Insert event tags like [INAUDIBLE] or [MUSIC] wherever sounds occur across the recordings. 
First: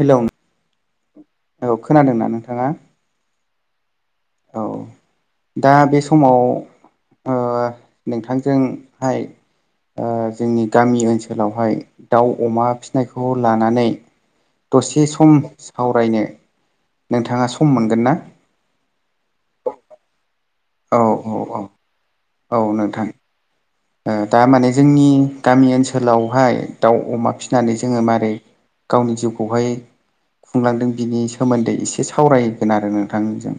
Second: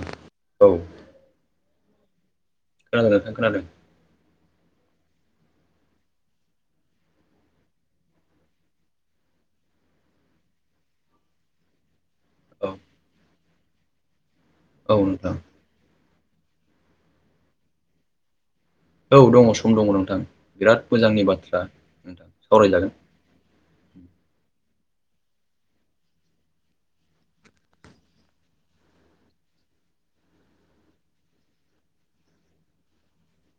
Hello, औ औ खोनादोंना [UNINTELLIGIBLE] खोनादों नोंथां खोनादों। औ, दा बे समाव ओ नोंथांजोंहाय ओ जोंनि गामि ओनसोलावहाय दाउ, औ अमा फिसिनायखौ लानानै औ दसे नोंथां सम सावरायनो नोंथाङा सम मोनगोन ना? औ, दङ सम दङ नोंथां बिराद औ मोजांनि औ औ बाथ्रा नोंथां। औ सावरायजागोन नोंथां। दा माने जोंनि गामि ओनसोलावहाय दाउ, अमा फिसिनानै जोङो माबोरै? गावनि जिउखौहाय खुंलांदों बिनि सोमोन्दै एसे सावरायगोन आरो नोंथांजों।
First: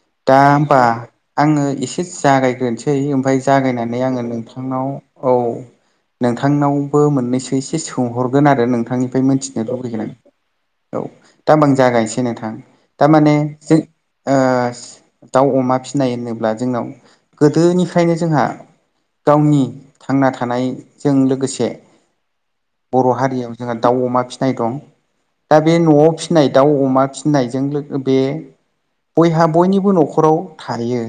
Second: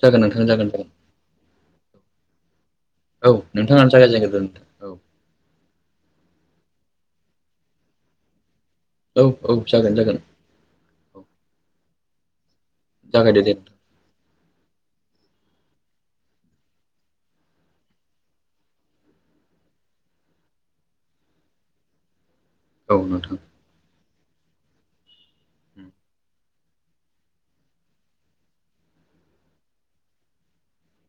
जागोन दा नोंथां जागोन होमबा जागोन आङो एसे जागायग्रोनोसै औ ओमफ्राय नोंथाङानो जागायनानै आङो [UNINTELLIGIBLE] जागायजेनग्रोदो नोंथां नोंथांनाव औ नोंथांनावबो मोननैसो एसे सोंहरगोन आरो [UNINTELLIGIBLE] औ नोंथांनिफ्राय औ मिथिनो जागोन लुबैगोन आं। जागोन औ, दा आं जागायनोसै नोंथां। थारमाने जागायदो दे जों नोंथां ओ दाउ, अमा फिसिनाय होनोब्ला जोंनाव गोदोनिफ्रायनो जोंहा गावनि थांना थानायजों लोगोसे औ बर' नोंथां उम हारियाव जोंहा दाउ, अमा फिसिनाय दं। दा बे न'आव फिनाय दाउ अमा फिनायजों लोगो बे बयहा बयनिबो न'खराव थायो।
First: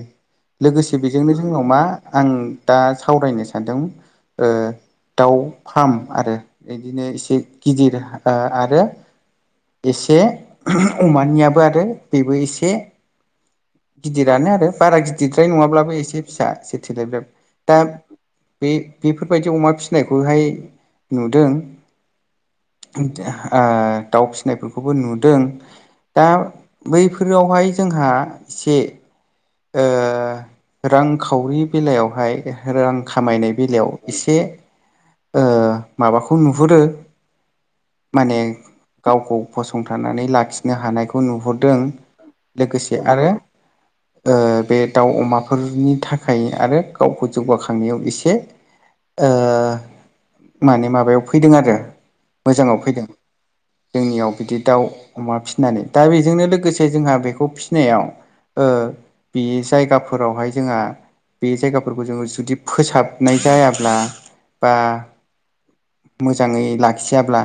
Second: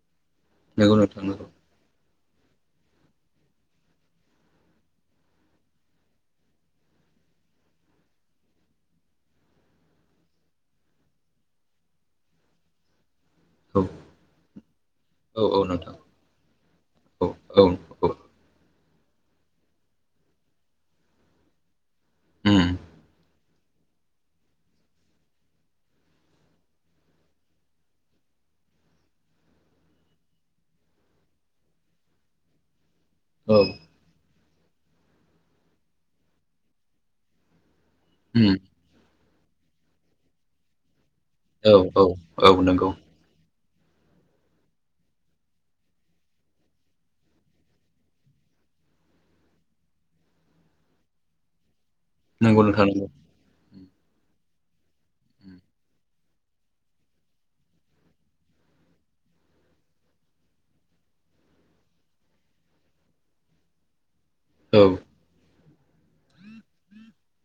नंगौ लोगोसे नोंथां बेजोंनो नंगौ जोंनाव मा आं दा सावरायनो सानदों ओ दाउ फार्म आरो इदिनो एसे गिदिर आरो एसे अमानियाबो आरो बेबो एसे गिदिरानो आरो बारा औ गिदिरद्राय औ नोंथां नङाब्लाबो एसे फिसा एसे थेलेब औ लेब। औ उम दा औ बे बेफोरबायदि अमा फिनायखौहाय नुदों। ओ दाउ फिसिनायफोरखौबो नुदों। दा बैफोरावहाय जोंहा एसे ओ रांखावरि बेलायावहाय रां खामायनाय उम बेलायाव एसे ओ माबाखौ नुहुरो माने गावखौ फसंथानानै लाखिनो हानायख खौ औ नुहरदों औ नंगौ लोगोसे आरो ओ बे दाउ अमाफोरनि थाखाय आरो गावखौ जौगाखांनायाव इसे ओ माने माबायाव फैदों आरो नंगौ मोजाङाव नोंथां नंगौ फैदों जोंनियाव बिदि दाउ अमा फिसिनानै दा बेजोंनो लोगोसे जोंहा बेखौ फिसिनायाव ओ बे जायगाफोरावहाय जोङा बे जायगाफोरखौ जोङो जुदि फोसाबनाय जायाब्ला बा औ उम मोजाङै लाखियाब्ला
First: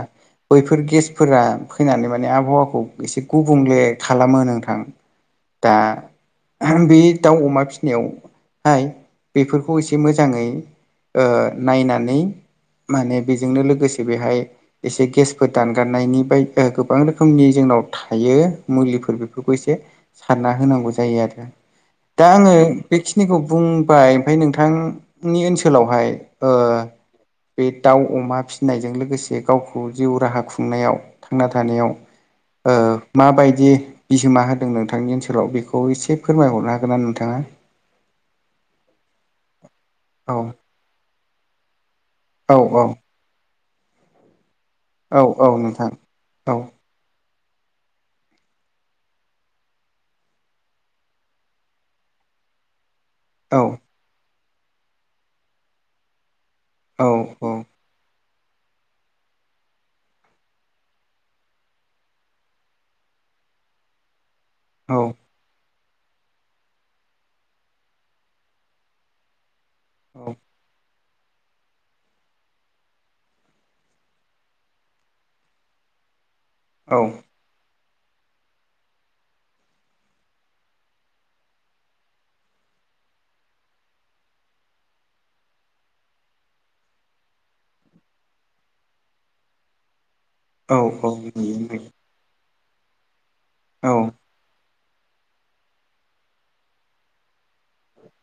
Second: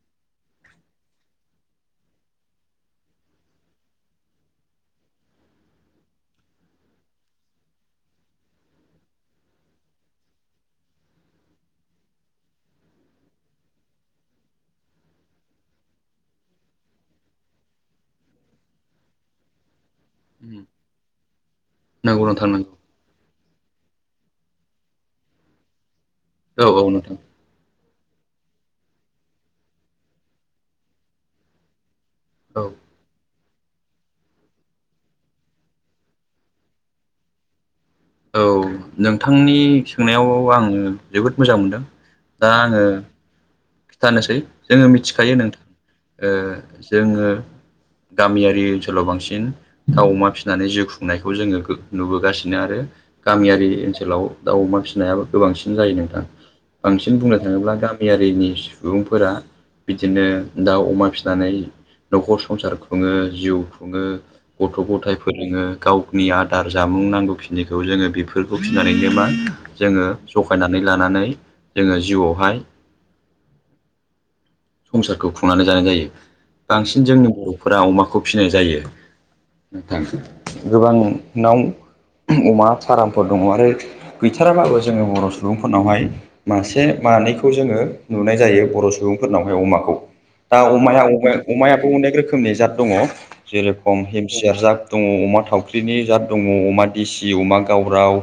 बैफोर गेसफोरा फैनानै माने आबहावाखौ एसे गुबुंले खालामो नोंथां। दा बे दाउ अमा फिसिनायाव हाय बेफोरखौ एसे मोजाङै ओ नायनानै माने बेजोंनो लोगोसे बेहाय एसे गेसफोर दानगारनायनि बाय ओ गोबां रोखोमनि जों नाव थायो मुलिफोर बेफोरखौ एसे सारना होनांगौ जायो आरो। नंगौ दा नोंथां आंङो नंगौ बेखिनिखौ बुंबाय ओमफाय नोंथांनि ओनसोलावहाय ओ औ औ नोंथां बे दाउ अमा फिसिनायजों लोगोसे गावखौ जिउ राहा खुंनायाव थांना थानायाव औ ओ माबायदि बिहोमा होदों नोंथांनि ओनसोलाव बेखौ इसे फोरमायहरनो हागोनना नोंथाङा? औ नोंथांनि सोंनायाव औ आंङो जोबोद मोजां मोनदों। दा औ औ आंङो खिथानोसै जोङो औ मिथिखायो औ नोंथां ओ औ जोङो [INAUDIBLE] गामियारि ओनसोलाव बांसिन दाउ अमा फिसिनानै जिउ खुंनायखौ जोङो नुबोगासिनो आरो औ गामियारि ओनसोलाव दाउ अमा फिसिनायाबो गोबांसिन जायो नोंथां। औ बांसिन बुंनो औ थाङोब्ला गामियारिनि सुबुंफोरा बिदिनो दाउ अमा फिसिनानै न'खर संसार खुङो जिउ खुङो। गथ' औ गथाय फोरोङो। गावनि आदार जामुं नांगौ खिनिखौ जोङो बेफोरखौ फिसिनानैनो मा जोङो औ जखायनानै लानानै जोङो जिउआवहाय संसारखौ खुंनानै जानाय जायो औ बांसिन जोंनि बर'फोरा अमाखौ फिसिनाय जायो। थांसै गोबां नाव अमा फारामफोर दङ आरो गैथाराबाबो जोङो बर' सुबुंफोरनावहाय मासे मानैखौ जोङो नुनाय जायो बर' सुबुं फोरनावहाय अमाखौ दा औ अमाया औ अमाया अमायाबो अनेक रोखोमनि जात दङ जेरेखम हिम सियार जात दङ अमा थावख्रिनि जात दङ अमा देसि अमा गावराव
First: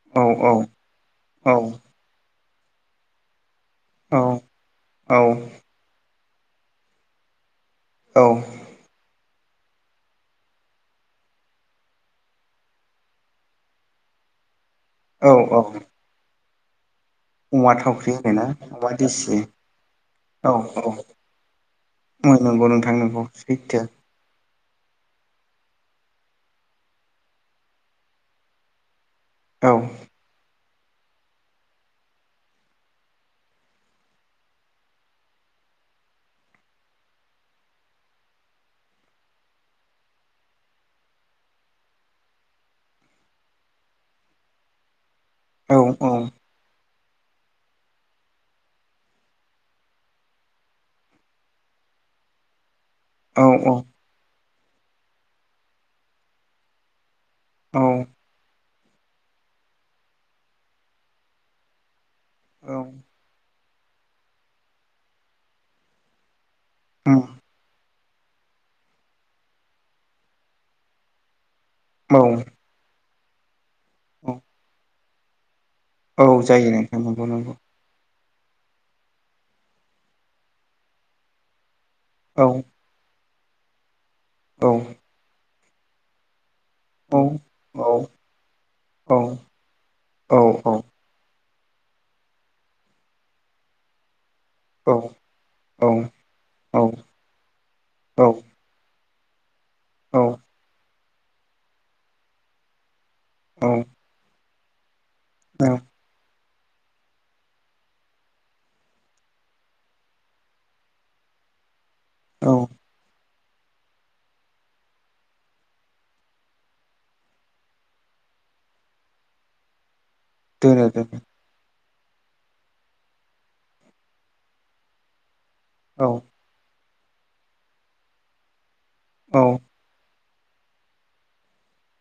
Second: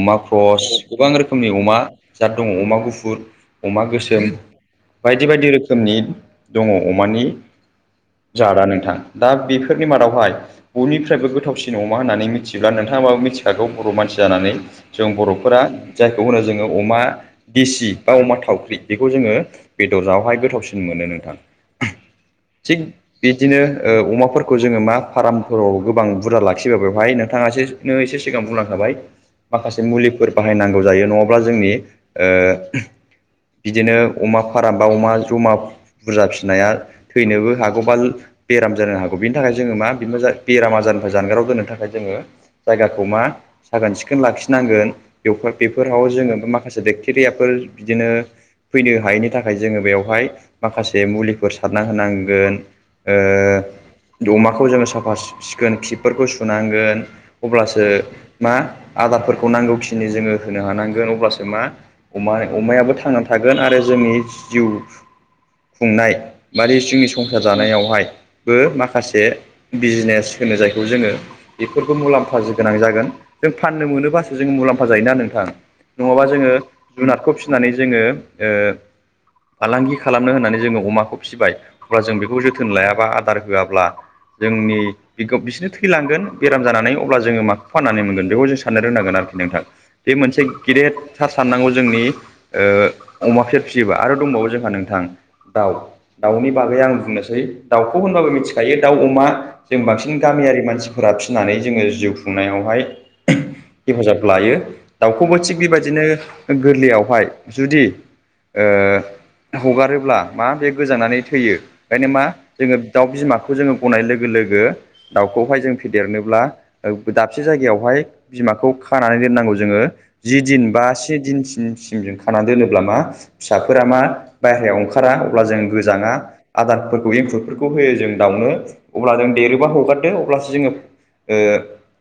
अमा ख्रस गोबां रोखोमनि अमा जात दङ अमा गुफुर। अमा गोसोम बायदि बायदि रोखोमनि दङ अमानि औ जादा नोंथां। दा बेफोरनि मादावहाय बयनिफ्रायबो गोथावसिन अमा होननानै मिथियोब्ला नोंथाङाबाबो मिथिखागौ बर' मानसि जानानै जों औ बर'फोरा जायखौ होनो जोङो अमा औवा देसि थावख्रि बा अमा होनोना थावख्रि औवा बेखौ जोङो देसि बेदर जावहाय औ गोथावसिन औ मोनो नोंथां। ओं नंगौ थिग नोंथां नंगौ बिदिनो सैथो ओ अमाफोरखौ जोङो मा फाराम फोराव गोबां बुरजा लाखिबा बेवहाय नोंथाङा एसे नो एसे सिगां बुंलांखाबाय औ माखासे मुलिफोर बाहायनां गौ जायो, नङाबा ओ बिदिनो अमा फाराम बा अमा जमा बुरजा फिनाया थैनोबो हागौ बा बेराम जानो हागौ बिनि थाखाय जोङो मा बेनिफा जा बेराम आजारनिफ्राय जानगाराव दोननो थाखाय जोङो जायगाखौ मा साखोन सिखोन लाखिना नांगोन बेव औ बेफोराव औ जों माखासे बेक्टेरिया फोर बिदिनो फैनो हायिनि थाखाय जोङो बेयावहाय माखासे मुलिफोर सारना होनांगोन। ओ औ दमाखौ जोङो साफा सिखोन खिपफोरखौ सुनांगोन। औ अब्लासो मा आदारफोरखौ नांगौखिनि जोङो होनो हानांगोन अब्लासो मा अमा- अमायाबो थांनानै थागोन आरो जोंनि जिउ खुंनाय बारै जोंनि उम संसार जानायावहाय बो माखासे बिजनेस होनो जायखौ जोङो बेफोरखौ औ मुलाम्फा गोनां जागोन। जों फाननो मोनोबासो जों मुलाम्फा जायोना नोंथां। नङाबा औ जोङो जायो नोंथां नंगौ जुनादखौ नंगौ फिसिनानै जोङो ओ फालांगि खालामनो होननानै जोङो अमाखौ फिबाय अब्ला जों बेखौ औ जोथोन लायाबा आदा दार होआब्ला औ जोंनि बिखो बिसनो थैलांगोन। बेराम जानानै औ अब्ला जोङो माखौ फाननानै मोनगोन बेखौ जों साननो औ रोंनांगोन आरोखि नोंथां बे औ मोनसे औ गेदेर थार साननांगौ जोंनि ओ अमा फेर फिसियोबा आरो दंबावो जोंहा औ नोंथां दाउ दाउनि औ बागै आं बुंनोसै दाउखौ होनबाबो मिथिखायो दाउ अम मा जों बांसिन औ गामियारि मानसिफोरा फिनानै जोङो जिउ खुंनायावहाय हेफाजाब लायो, दाउखौबो थिग बेबायदिनो गोरलैयावहाय जुदि ओ हगारोब्ला मा बे गोजांनानै थैयो, ओंखायनो मा औ जोङो दाउ बिमाखौ जोङो गनाय लोगो लोगो दावखौहाय जों फेदेरनो ब्ला दाबसे जायगायावहाय बि आखौ खानानै दोननांगौ जोङो जि दिन बा दोनो से दिन सिम जों खानानै दोनोब्ला मा फिसाफोरा मा बायरायाव ओंखारा अब्ला जों गोजाङा आदारफोर एंखुरफोरखौ होयो जों दावनो अब्ला जों दोनो देरोबा हगारदो अब्लास जोङो ओ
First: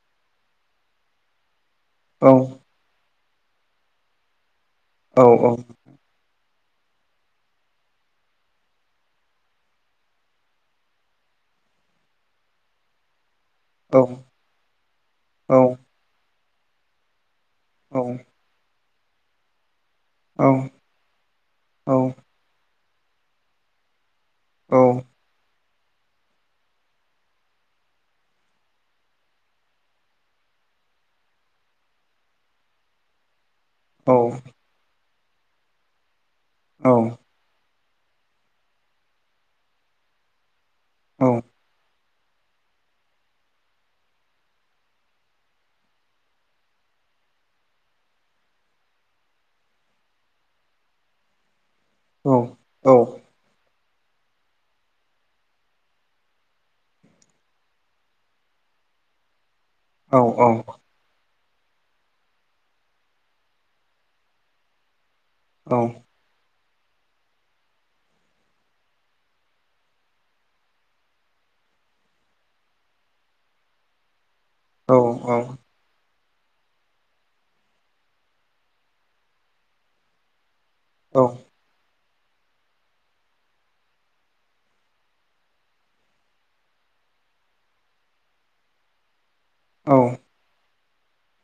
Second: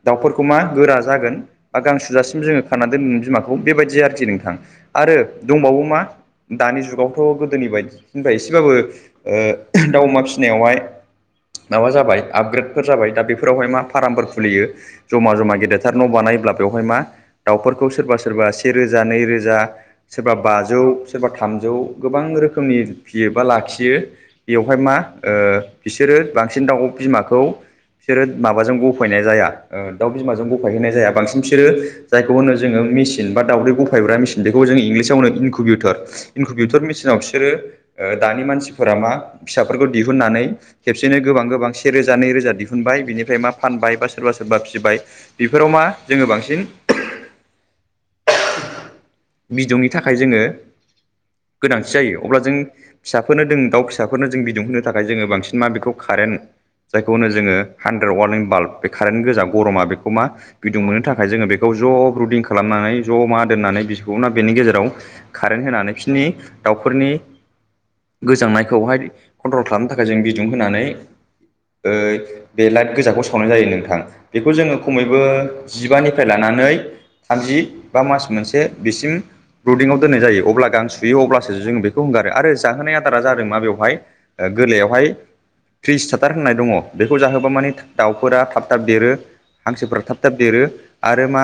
दाउफोरखौ मा गोरा जागोन बा गांसुजासिम जोङो खाना दोनन बिमाखौ। बेबायदि आरोखि नोंथां। आरो औ औ दंबावो मा दानि जुगावथ' गोदोनि बायदिनिफ्राय एसेबाबो ओ दाउ अमा फिसिनायावहाय माबा जाबाय आपग्रेडफोर जाबाय दा बेफोर फोरावहाय मा फारामफोर खुलियो ज'मा जमा गेदेरथार न' बानायोब्ला बेवहाय मा दाउफोरखौ सोरबा सोरबा सेेरोजा नैरोजा सोरबा बाजौ सोरबा थामजौ गोबां रोखोमनि फियो बा लाखियो औ बेवहाय मा ओ बिसोरो बांसिन दाउ बिमाखौ बिसोरो माबाजों बफायनाय जाया दाउ बिमाजों बफायहैनाय जाया बांसिन बिसोरो जायखौ होनो जोङो मेसिन बा दाउदै गफायग्रा मेसिन बेखौ जों इंलिसाव होनो इनकुबउटर इनकुबउटर मेसिनाव बिसोरो ओ दानि मानसिफोरा मा फिसाफोरखौ दिहुननानै खेबसेनो गोबां गोबां सेरेज जा नै रोजा दिहुनबाय बिनिफ्राय मा फानबाय बा सोरबा सोरबा फिसिबाय बेफोराव मा जोङो बांसिन [INAUDIBLE] बिदौनि थाखाय जोङो गोनांथि जायो, अब्ला जों फिसाफोरनो दों दाउ फिसा फिसाफोरनो जों बिदुंहोनो थाखाय जोङो बांसिन मा बेखौ कारेन्ट जायखौनो जोङो हानड्रेट वारलिं बाल्ब बे कारेन्ट गोजा बर'मा बेखौ मा बिदुं मोननो थाखाय जोङो बेखौ ज' रुदिं खालामनानै ज' मा दोननानै ना बेनि गेजेराव कारेन्ट होनानै बिसोरनि दाउफोरनि गोजांनायखौहाय कन्ट्रल खालामनो थाखाय जों बिदुं होनानै ओ बे लाइट गोजाखौ सावनाय जायो नोंथां। बेखौ जोङो खमैबो जिबानिफ्राय लानानै थामजि बा मास मोनसे बिसिम ब्रुदिंआव दोन्नाय जायो अब्ला गां सुयो अब्लासो जों बेखौ बेखौ हगारो आरो जाहोनाय आदारा जादों मा बेवहाय गोरलैयावहाय थ्रिस थाथार होननाय दङ बेखौ जाहोबा माने दावउफोरा थाब थाब देरो। हांसोफोरा थाब थाब देरो आरो मा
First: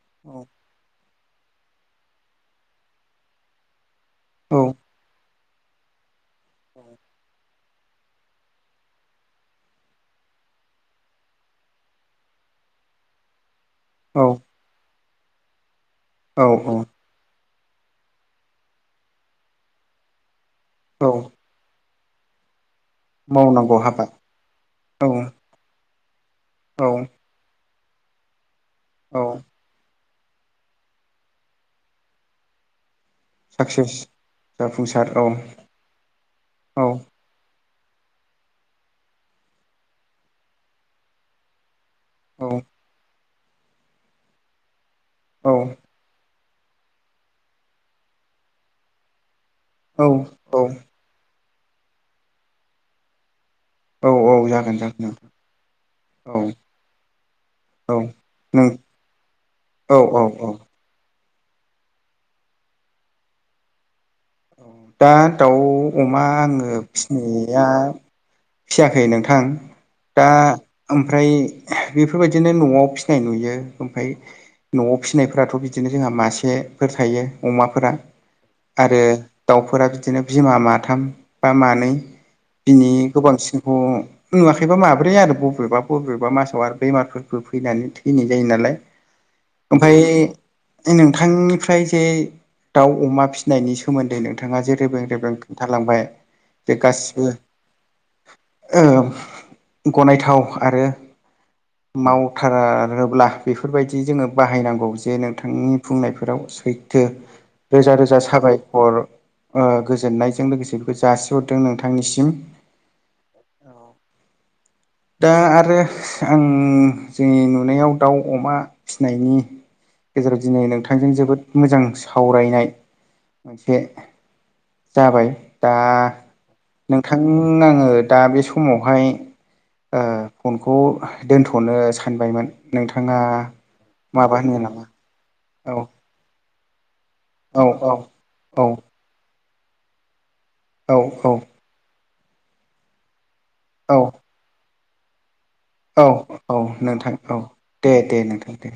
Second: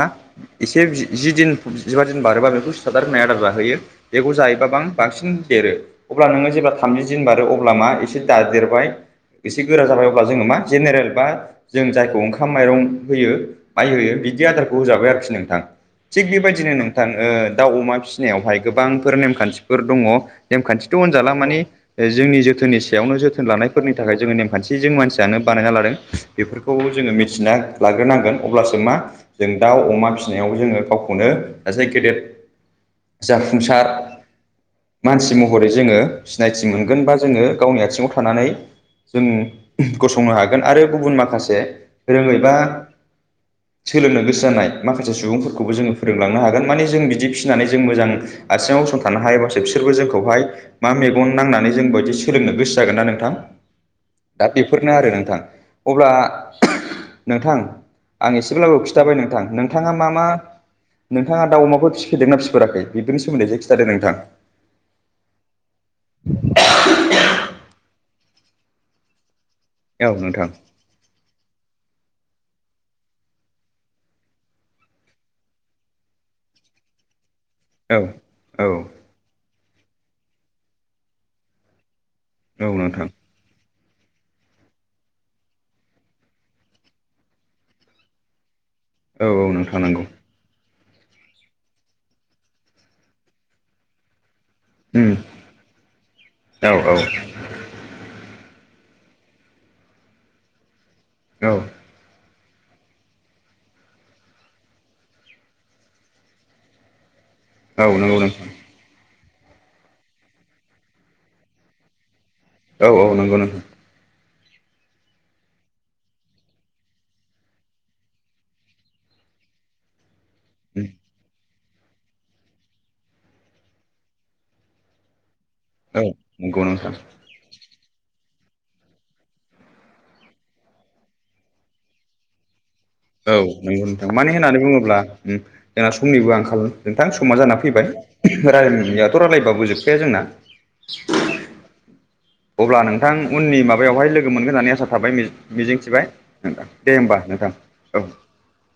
एसे जिदिन जिबा दिन बारोबा बेखौ सिदार होनाय आदार जाहोयो बेखौ जायोबा बां बांसिन देरो। अब्ला नोंङो जेब्ला थामजि दिन बारो अब्ला मा एसे दादेरबाय एसे गोरा जाबाय अबा जोङो मा जेनेरेल बा जों जायखौ ओंखाम माइरं होयो। माइ होयो बिदि आदारखौ होजाबाय आरोखि नोंथां थिग औ बेबायदिनो नों थां दाउ अमा फिसिनायावहाय गोबांफोर नेमखान्थिफोर दंङो नेमखान्थिथ' औ होनजाला माने जोंनि जोथोननि सायावनो जोथोन मावनांगौ लानायफोरनि हाबा थाखाय जोंङो नेमखान्थिजों औ मानसियानो बानायना लादों। बेफोरखौ औ जोंङो मिथिना लाग्रोनांगोन अब्लासो मा औ जों दाउ अमा फि जोङो गावखौनो सासे गेदेद जाफुंसार साक्सेस जाफुंसार औ मानसि महरै जोंङो सिनायथि औ मोनगोन बा जोंङो गावनि आथिंङाव थानानै जों गसंनो हागोन आरो गुबुन माखासे रोङै बा सोलोंनो गोसो जानाय माखासे औ सुबुंफोरखौबो जोंङो फोरोंलां नोहागोन माने जों बिदि फिसिनानै जों मोजां आथिङाव गसंथानो हायोबासो बिसोरबो जोंखौहाय औ औ मा मेगन नांनानै जों बे बायदि सोलोंनो गोसो जागोन ना नोंथां। औ औ दा जागोन बेफोरनो जागोन आरो नोंथां अब्ला नोंथां नोंथां औ आं नों एसेब्लाबो खिन्थाबाय नोंथां नोंथांङा औ मा औ मा औ नोंथांङा दाउ अमाखौ फिफेरदोंना फिफेराखै बेनि सोमोन्दै एसे खिनथादो नोंथां। दा दाउ अमा आंङो फिनाया फियाखै नोंथां औ दा नोंथां ओमफ्राय बेफोरबायदि बिदिनो न'आव फिसिनाय नुयो ओमफ्राय न'आव फिसिनायफोराथ' बिदिनो जोंहा मासेफोर थायो। अमाफोरा औ औ आरो दाउफोरा बिदिनो बिमा माथाम बा मानै औ बिनि नोंथां गोबांसिन नुवाखैबा माब्रै आरो बबेबा बबेबा मासाव आरो बेमारफोरबो फैनानै थैनाय जायो नालाय। औ औ नोंथां नंगौ ओमफाय नोंथांनिफ्राय जे दाउ अमा फिसिनायनि सोमोन्दै नों थांङा जे रेबें उम रेबें खोन्थालांबाय औ बे औ गासिबो ओ गनायथाव आरो औ माव थारोब्ला बेफोरबायदि जोङो बाहायनांगौ जे नोंथांनि बुंनायफोराव सैथो औ रोजा नंगौ रोजा नोंथां साबाय खर ओ गोजोननायजों लोगोसे बेखौ जासिहरदों नोंथांनिसिम। औ औ नंगौ नोंथां दा आरो आं जोंनि नुनायाव दाउ अमा फिनायनि गेजेराव दिनै नोंथांजों जोबोद मोजां सावरायनाय मोनसे जाबाय। दा उम औ नंगौ नोंथां आंङो दा बे समावहाय फनखौ ओ दोनथ'नो सानबायमोन। नोंथाङा औ नंगौ नथां मानो माबा होनो होननानै नामा बुंङोब्ला औ जोंना समनिबो आंखाल नोंथां समा जाना औ औ फैबाय रायनायथ' रायलाय बाबो जोबखाया जोंना। औ औ अब्ला नोंथां उननि औ माबायावहाय लोगो मोनगोन होननानै आसा थाबाय मिजिंथिबाय औ औ नोंथां दे होमबा औ नोंथां दे औ दे नोंथां दे